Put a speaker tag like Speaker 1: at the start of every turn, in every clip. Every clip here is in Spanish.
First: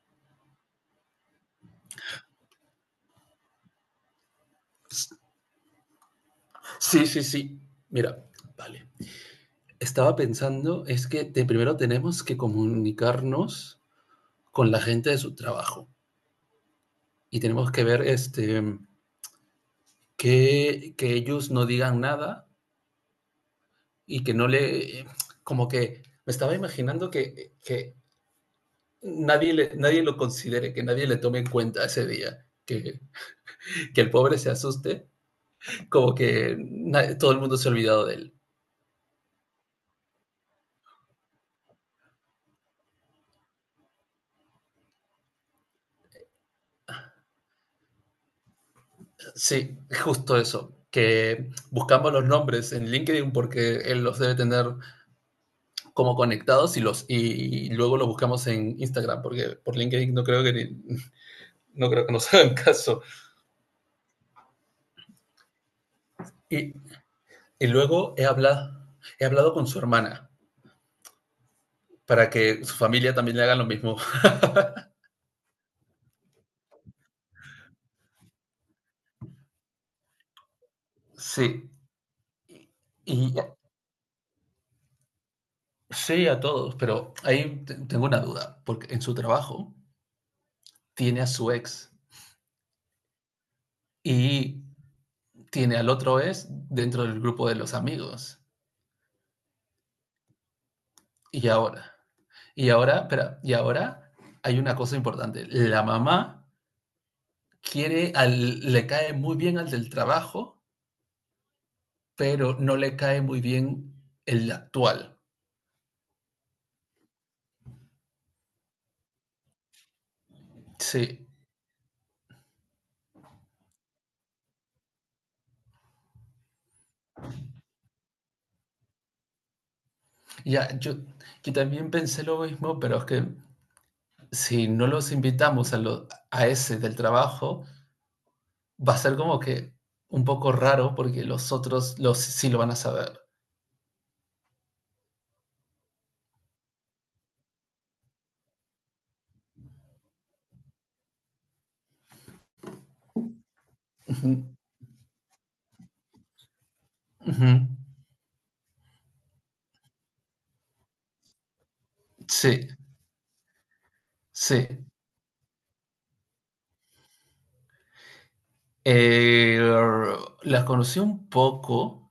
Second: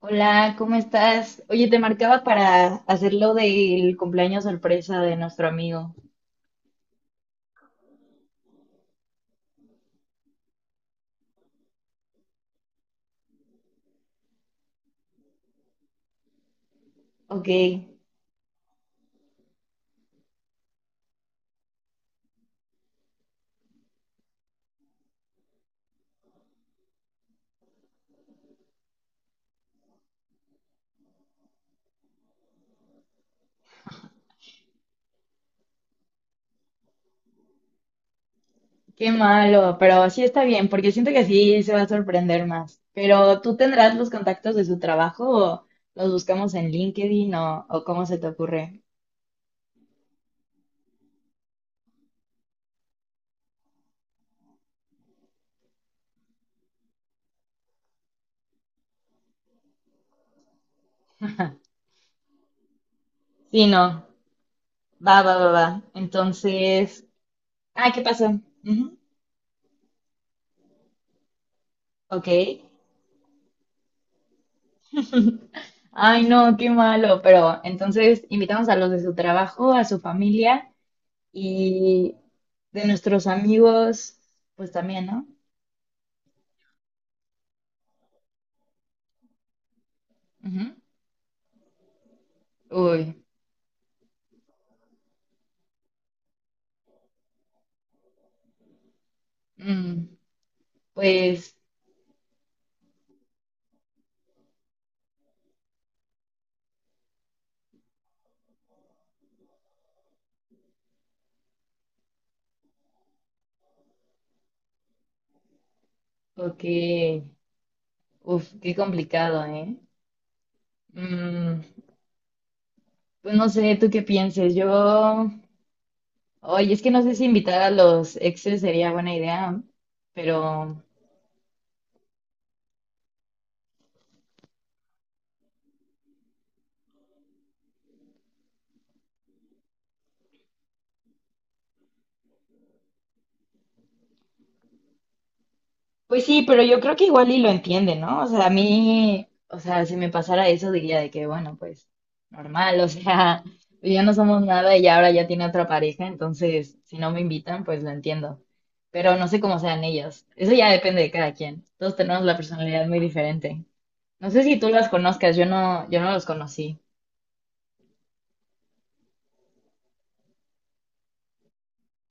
Speaker 1: Hola, ¿cómo estás? Oye, te marcaba para hacer lo del cumpleaños sorpresa de nuestro amigo.
Speaker 2: Sí, sí, sí. Mira, vale. Estaba pensando, es que primero tenemos que comunicarnos con la gente de su trabajo y
Speaker 1: Ok,
Speaker 2: tenemos que ver que ellos no digan nada y que no le... Como que me estaba imaginando que nadie lo considere, que nadie le tome en cuenta ese día, que el pobre se asuste, como que todo el mundo se ha olvidado de él.
Speaker 1: qué malo, pero sí está bien, porque siento que sí se va a sorprender más. Pero tú tendrás los contactos de su trabajo o los buscamos en LinkedIn o cómo se te ocurre.
Speaker 2: Sí, justo eso, que buscamos los nombres en LinkedIn porque él los debe tener como conectados y y luego los buscamos en Instagram porque por LinkedIn no creo que no creo que nos hagan caso.
Speaker 1: Sí, no, va, va, va, va.
Speaker 2: Y,
Speaker 1: Entonces,
Speaker 2: y
Speaker 1: ah, ¿qué
Speaker 2: luego he
Speaker 1: pasó?
Speaker 2: hablado
Speaker 1: Ujú.
Speaker 2: he hablado con su hermana
Speaker 1: Ok.
Speaker 2: para que su familia también le hagan lo mismo.
Speaker 1: Ay, no, qué malo, pero entonces invitamos a los de su trabajo, a su familia
Speaker 2: Sí.
Speaker 1: y
Speaker 2: Y,
Speaker 1: de nuestros
Speaker 2: y-
Speaker 1: amigos, pues también, ¿no?
Speaker 2: sí a todos, pero ahí tengo una duda, porque en su trabajo
Speaker 1: Ujú.
Speaker 2: tiene a su ex
Speaker 1: Uy,
Speaker 2: y tiene al otro ex dentro del grupo de los amigos.
Speaker 1: mm,
Speaker 2: Y
Speaker 1: pues,
Speaker 2: ahora, y ahora, espera, y ahora hay una cosa importante. La mamá le cae muy bien al del trabajo, pero no le cae muy bien el actual.
Speaker 1: ok. Uf, qué complicado, ¿eh?
Speaker 2: Sí,
Speaker 1: Mm, pues no sé, ¿tú qué pienses? Yo, oye, es que no sé si invitar a los exes sería buena idea,
Speaker 2: ya,
Speaker 1: pero.
Speaker 2: yo, yo también pensé lo mismo, pero es que si no los invitamos a ese del trabajo, va a ser como que un poco raro porque los otros sí lo van a saber.
Speaker 1: Pues sí, pero yo creo que igual y lo entiende, ¿no? O sea, a mí, o sea, si me pasara eso diría de que, bueno, pues normal, o sea, ya no somos
Speaker 2: Ujú,
Speaker 1: nada y ahora ya tiene otra pareja, entonces si no me
Speaker 2: ujú.
Speaker 1: invitan, pues lo entiendo. Pero no sé cómo sean ellos. Eso ya depende de cada quien. Todos tenemos la
Speaker 2: Sí,
Speaker 1: personalidad muy diferente. No sé si
Speaker 2: sí.
Speaker 1: tú las conozcas, yo no, yo no los conocí.
Speaker 2: Eh, las conocí un poco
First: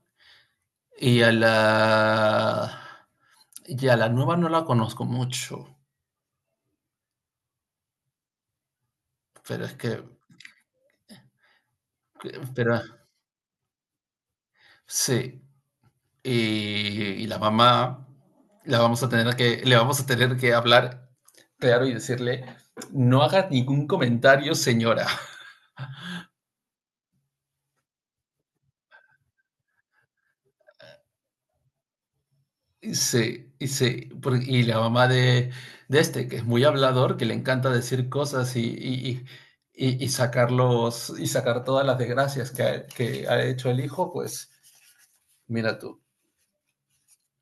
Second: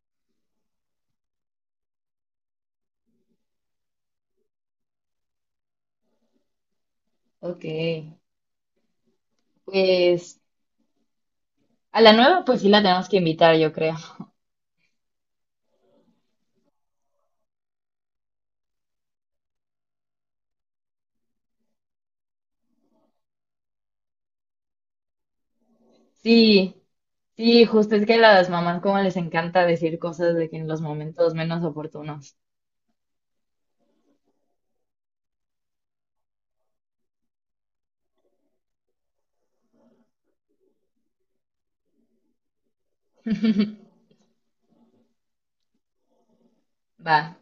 Speaker 2: y a la y a la nueva no la conozco mucho,
Speaker 1: Ok.
Speaker 2: pero es que,
Speaker 1: Pues a la
Speaker 2: que-
Speaker 1: nueva, pues sí
Speaker 2: pero
Speaker 1: la tenemos que invitar, yo creo.
Speaker 2: sí, y, y la mamá la vamos a tener que le vamos a tener que hablar claro y decirle no hagas ningún comentario, señora.
Speaker 1: Sí, sí, justo es que a las mamás como les encanta decir cosas de que en los momentos menos oportunos.
Speaker 2: Sí, y la mamá de este, que es muy hablador, que le encanta decir cosas y y y sacar todas las desgracias que ha hecho el hijo, pues mira tú,
Speaker 1: Va.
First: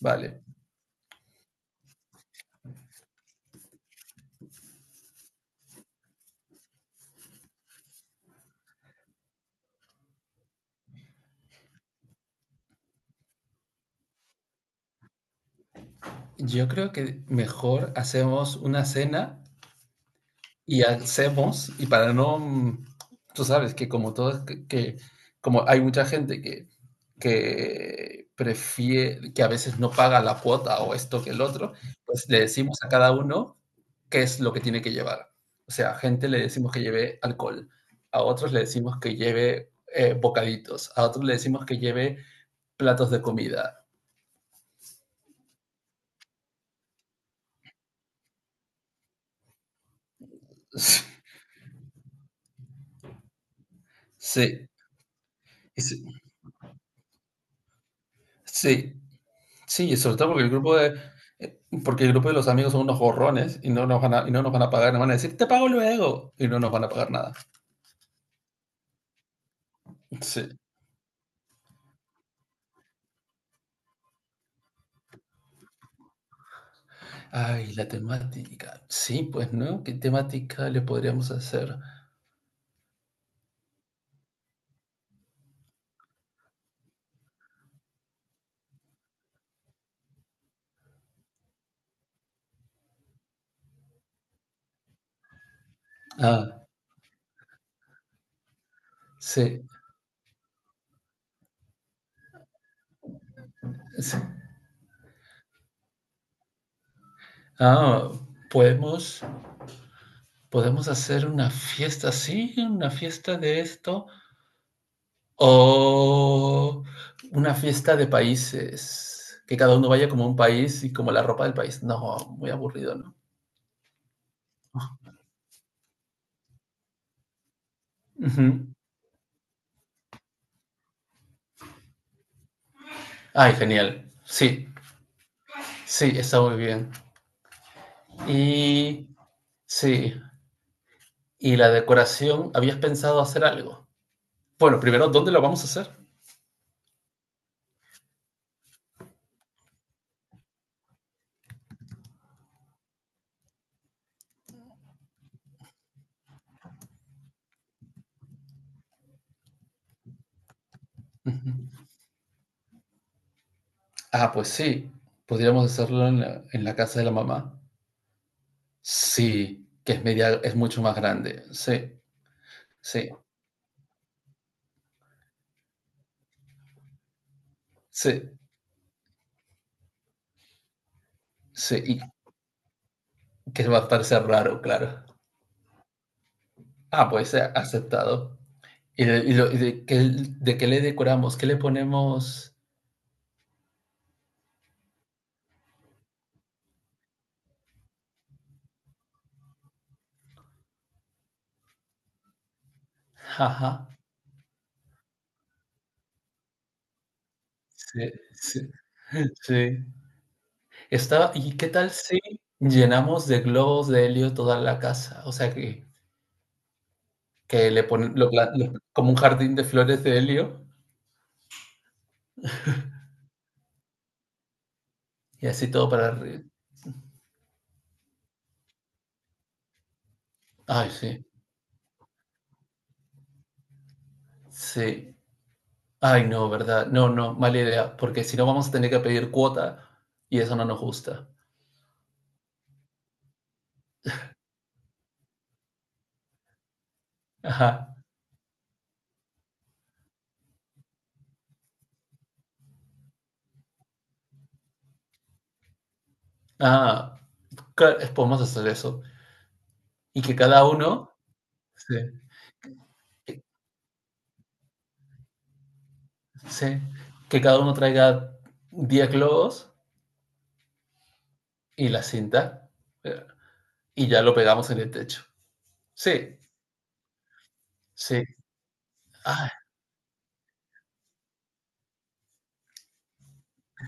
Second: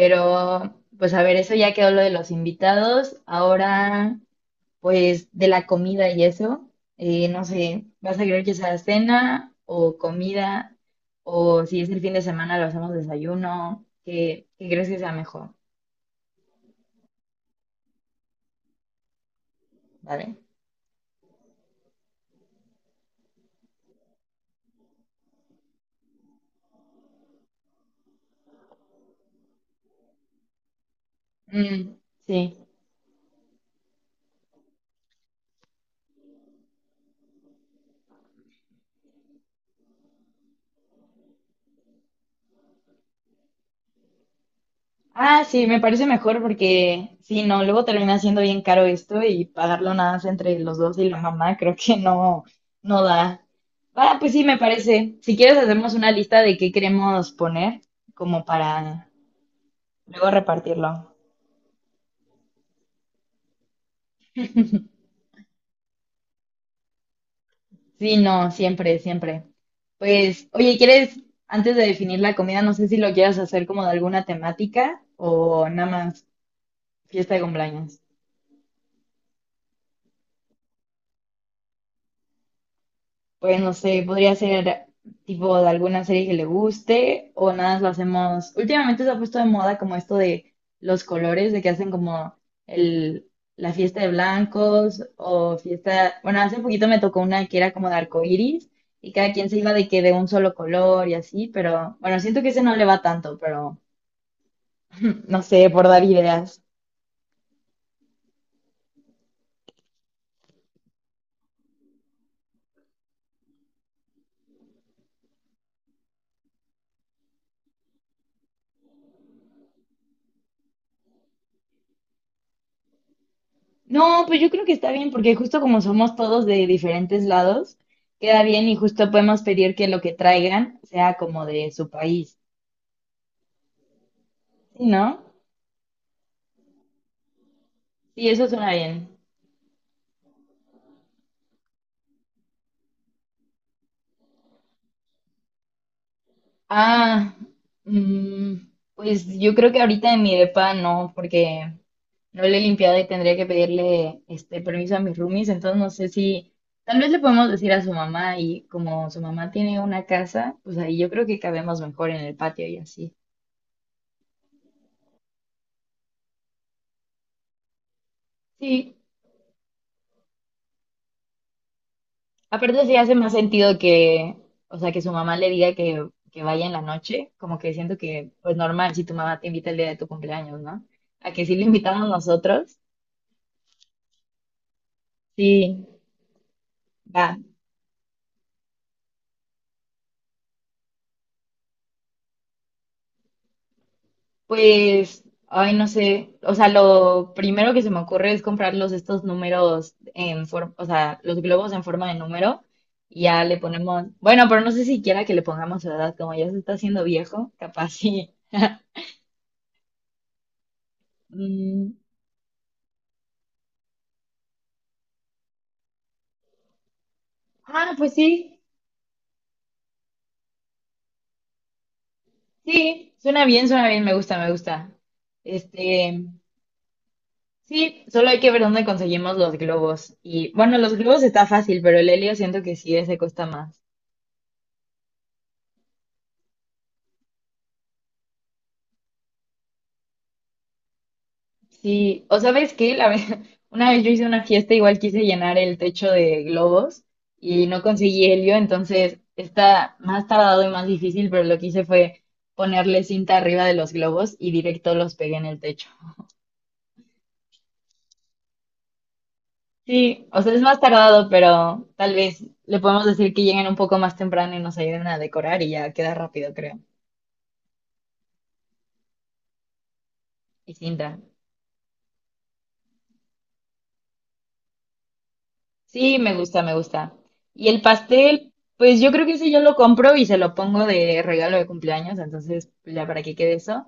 Speaker 2: vale.
Speaker 1: pues a ver, eso ya quedó lo de los invitados. Ahora, pues de la comida y eso. No sé, ¿vas a querer que sea cena o comida? O si es el fin de semana, lo hacemos desayuno. ¿Qué crees que sea mejor?
Speaker 2: Yo creo que mejor hacemos una cena
Speaker 1: ¿Vale?
Speaker 2: y hacemos, y para no, mm, tú sabes que como todo, que como hay mucha gente que prefiere, que a veces no paga la cuota o esto que el otro,
Speaker 1: Mm,
Speaker 2: pues le
Speaker 1: sí.
Speaker 2: decimos a cada uno qué es lo que tiene que llevar. O sea, a gente le decimos que lleve alcohol, a otros le decimos que lleve bocaditos, a otros le decimos que lleve platos de comida.
Speaker 1: Ah, sí, me parece mejor porque si no, luego termina siendo bien caro esto y pagarlo nada más entre los dos y la mamá, creo que no, no da. Ah, pues sí, me
Speaker 2: Sí,
Speaker 1: parece. Si quieres, hacemos una
Speaker 2: sí,
Speaker 1: lista de qué queremos poner, como
Speaker 2: sí.
Speaker 1: para
Speaker 2: Sí, sobre todo
Speaker 1: luego
Speaker 2: porque
Speaker 1: repartirlo.
Speaker 2: porque el grupo de los amigos son unos gorrones y no nos van a, y no nos van a pagar, nos van a decir, te pago luego, y no nos van a pagar nada.
Speaker 1: Sí, no, siempre, siempre. Pues,
Speaker 2: Sí.
Speaker 1: oye, ¿quieres, antes de definir la comida, no sé si lo quieras hacer como de alguna temática o nada más fiesta de
Speaker 2: Ay, la
Speaker 1: cumpleaños?
Speaker 2: temática. Sí, pues, ¿no? ¿Qué temática le podríamos hacer?
Speaker 1: Pues no sé, podría ser tipo de alguna serie que le guste o nada más lo hacemos. Últimamente se ha puesto de moda como esto de los colores, de que hacen como el, la fiesta de blancos o fiesta. Bueno, hace
Speaker 2: Ah,
Speaker 1: poquito me tocó una que era como de arcoíris y cada quien se
Speaker 2: sí,
Speaker 1: iba de que de un solo color y así, pero bueno, siento que ese no le va tanto, pero
Speaker 2: sí.
Speaker 1: no sé, por dar ideas.
Speaker 2: Ah, podemos, podemos hacer una fiesta, sí, una fiesta de esto, o una fiesta de países, que cada uno vaya como un país y como la ropa del país. No, muy aburrido, ¿no?
Speaker 1: No, pues yo creo que está bien, porque justo como somos todos de diferentes lados, queda bien
Speaker 2: Ujú.
Speaker 1: y justo podemos pedir que lo que traigan sea como de su país,
Speaker 2: Ay, genial. Sí,
Speaker 1: sí, ¿no?
Speaker 2: sí, está muy bien.
Speaker 1: Sí, eso suena
Speaker 2: Y
Speaker 1: bien.
Speaker 2: sí, y la decoración, ¿habías pensado hacer algo? Bueno, primero, ¿dónde lo vamos a hacer?
Speaker 1: Ah, mm, pues yo creo que ahorita en mi depa no, porque no le he limpiado y tendría que pedirle este permiso a mis roomies, entonces no sé si tal vez le podemos decir a su mamá y como su mamá tiene una casa, pues ahí yo creo que
Speaker 2: Ujú.
Speaker 1: cabemos mejor en el patio y así.
Speaker 2: Ah, pues sí, podríamos hacerlo en la casa de la mamá.
Speaker 1: Sí,
Speaker 2: Sí, que es media, es mucho más grande. Sí,
Speaker 1: aparte sí
Speaker 2: sí,
Speaker 1: hace más sentido que, o sea, que su mamá le diga que, vaya en la noche, como que siento
Speaker 2: sí,
Speaker 1: que, pues normal, si tu mamá te invita el día de tu cumpleaños, ¿no? A que sí lo
Speaker 2: sí, y
Speaker 1: invitamos nosotros,
Speaker 2: que va a parecer raro, claro.
Speaker 1: sí,
Speaker 2: Ah, pues
Speaker 1: va.
Speaker 2: aceptado. ¿Y de qué le decoramos? ¿Qué le ponemos?
Speaker 1: Pues, ay, no sé, o sea, lo primero que se me ocurre es comprarlos estos números en forma, o sea, los globos en forma de número, y ya le
Speaker 2: Ajá.
Speaker 1: ponemos, bueno, pero no sé siquiera que le pongamos su edad, como ya se está haciendo viejo, capaz
Speaker 2: Sí,
Speaker 1: sí.
Speaker 2: sí. Sí, Estaba ¿y qué tal
Speaker 1: Mm,
Speaker 2: si llenamos de globos de helio toda la casa? O sea, que le
Speaker 1: ah, pues
Speaker 2: ponen lo pla
Speaker 1: sí.
Speaker 2: lo como un jardín de flores de helio
Speaker 1: Sí, suena bien, me gusta, me gusta.
Speaker 2: y así todo para
Speaker 1: Este,
Speaker 2: arri
Speaker 1: sí, solo hay que ver dónde conseguimos los globos. Y bueno,
Speaker 2: ay,
Speaker 1: los globos
Speaker 2: sí,
Speaker 1: está fácil, pero el helio siento que sí, ese cuesta más.
Speaker 2: sí. Ay, no, ¿verdad? No, no, mala idea, porque si no vamos a tener que pedir cuota y eso no nos gusta.
Speaker 1: Sí, o sabes qué, la vez, una vez yo hice una fiesta, igual quise llenar el techo de globos y no
Speaker 2: Ajá.
Speaker 1: conseguí helio, entonces está más tardado y más difícil, pero lo que hice fue ponerle cinta arriba de los globos y directo los pegué en el techo.
Speaker 2: Ah, cla podemos hacer eso. Y
Speaker 1: Sí,
Speaker 2: que
Speaker 1: o sea, es
Speaker 2: cada
Speaker 1: más
Speaker 2: uno
Speaker 1: tardado, pero
Speaker 2: sí,
Speaker 1: tal vez le podemos decir que
Speaker 2: que
Speaker 1: lleguen un poco más temprano y nos ayuden a decorar y ya queda rápido, creo.
Speaker 2: sí, que cada uno traiga 10 globos
Speaker 1: Y cinta.
Speaker 2: y la cinta, eh, y ya lo pegamos en el techo.
Speaker 1: Sí, me
Speaker 2: Sí,
Speaker 1: gusta, me gusta. Y el
Speaker 2: sí.
Speaker 1: pastel, pues yo creo que ese
Speaker 2: Ah,
Speaker 1: yo lo compro y se lo pongo de regalo de cumpleaños, entonces pues, ya para qué quede eso.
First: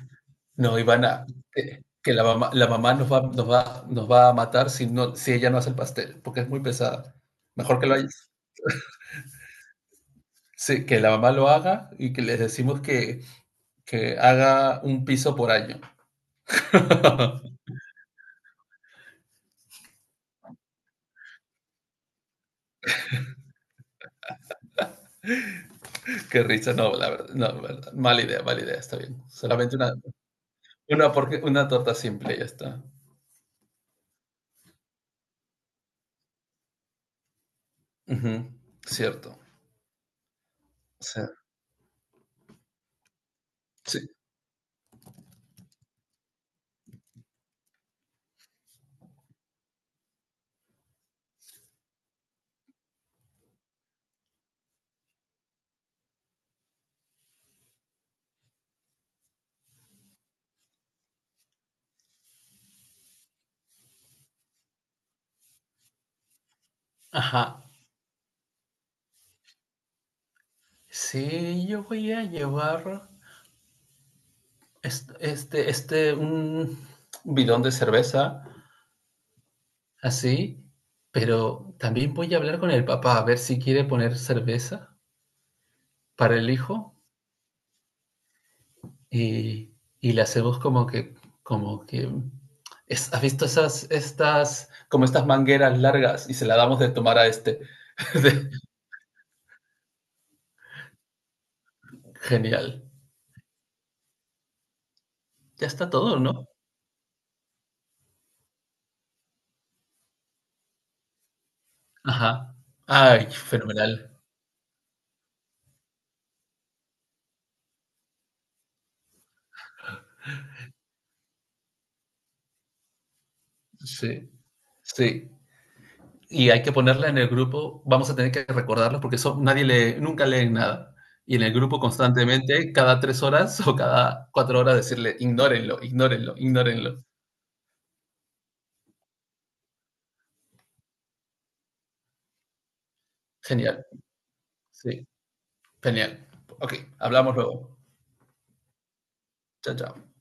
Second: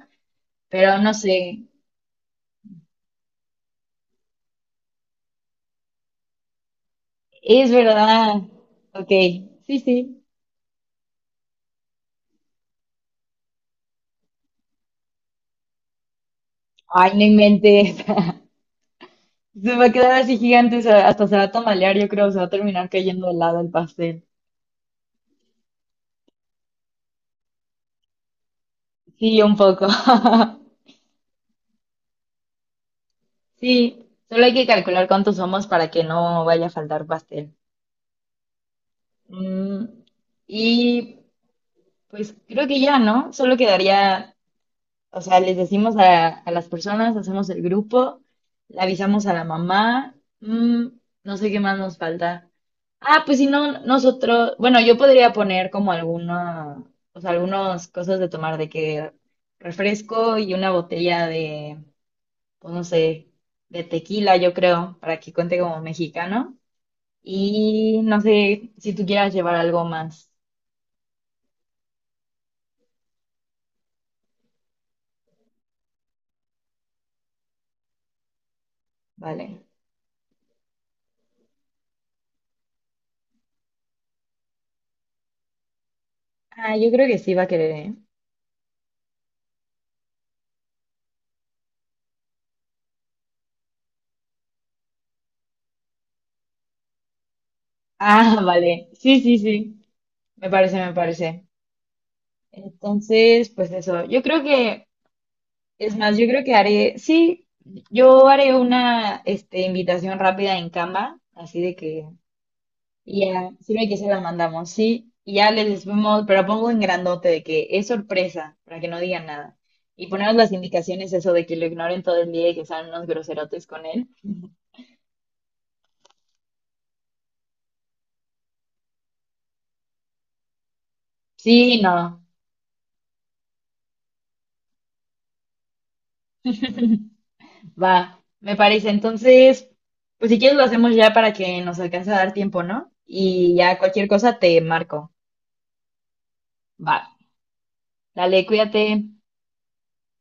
Speaker 2: no,
Speaker 1: Pero no
Speaker 2: Ivana,
Speaker 1: sé,
Speaker 2: que la mamá, la mamá nos va a matar si no, si ella no hace el pastel, porque es muy pesada.
Speaker 1: es
Speaker 2: Mejor que lo haya-
Speaker 1: verdad. Ok, sí, sí.
Speaker 2: Sí, que la mamá lo haga y que les decimos que haga un piso por año.
Speaker 1: Ay, no inventes. Se va a quedar así gigante, hasta se va a tamalear, yo creo, se va a terminar cayendo al lado el pastel.
Speaker 2: Qué risa, no, la verdad, no, la verdad, mala idea, está bien.
Speaker 1: Sí, un poco.
Speaker 2: Una, porque, una torta simple, ya está.
Speaker 1: Sí, solo hay que calcular cuántos somos para que no vaya a faltar pastel.
Speaker 2: Ujú, cierto.
Speaker 1: Mm,
Speaker 2: O
Speaker 1: y
Speaker 2: sea,
Speaker 1: pues creo que ya, ¿no? Solo
Speaker 2: sí.
Speaker 1: quedaría, o sea, les decimos a las personas, hacemos el grupo, le avisamos a la mamá, mm, no sé qué más nos falta. Ah, pues si no, nosotros, bueno, yo podría poner como alguna, o sea, algunas cosas de tomar, de que refresco y una botella de, pues no sé, de tequila, yo creo, para que cuente como mexicano.
Speaker 2: Ajá.
Speaker 1: Y no sé si tú quieras llevar algo más.
Speaker 2: Sí, yo voy a llevar. Un bidón de cerveza,
Speaker 1: Vale.
Speaker 2: así, pero también voy a hablar con el papá a ver si quiere poner cerveza para el
Speaker 1: Ah, yo
Speaker 2: hijo
Speaker 1: creo que sí va a querer, ¿eh?
Speaker 2: y, y le hacemos como que, ¿has visto estas, como estas mangueras largas y se la damos de tomar a este?
Speaker 1: Ah, vale. Sí, sí, sí. Me parece, me parece.
Speaker 2: Genial.
Speaker 1: Entonces, pues eso. Yo creo que,
Speaker 2: Ya está
Speaker 1: es más,
Speaker 2: todo,
Speaker 1: yo creo
Speaker 2: ¿no?
Speaker 1: que haré, sí, yo haré una, este, invitación rápida en Canva, así de que,
Speaker 2: Ajá.
Speaker 1: y
Speaker 2: Ay,
Speaker 1: ya, sirve que se
Speaker 2: fenomenal.
Speaker 1: la mandamos, sí. Y ya les decimos, pero pongo en grandote de que es sorpresa, para que no digan nada. Y ponemos las indicaciones, eso de que lo ignoren todo el día y que sean unos groserotes con él.
Speaker 2: Sí, sí. Y hay que ponerla en el grupo, vamos a tener que recordarlos porque eso, nadie lee, nunca leen nada. Y en el grupo
Speaker 1: Sí, no.
Speaker 2: constantemente, cada 3 horas o cada 4 horas, decirle, ignórenlo, ignórenlo, ignórenlo.
Speaker 1: Va, me parece. Entonces, pues si quieres lo hacemos ya para que nos alcance a dar tiempo, ¿no? Y ya
Speaker 2: Genial,
Speaker 1: cualquier cosa te
Speaker 2: sí,
Speaker 1: marco.
Speaker 2: genial. Ok,
Speaker 1: Va,
Speaker 2: hablamos luego.
Speaker 1: dale, cuídate.
Speaker 2: Chao, chao.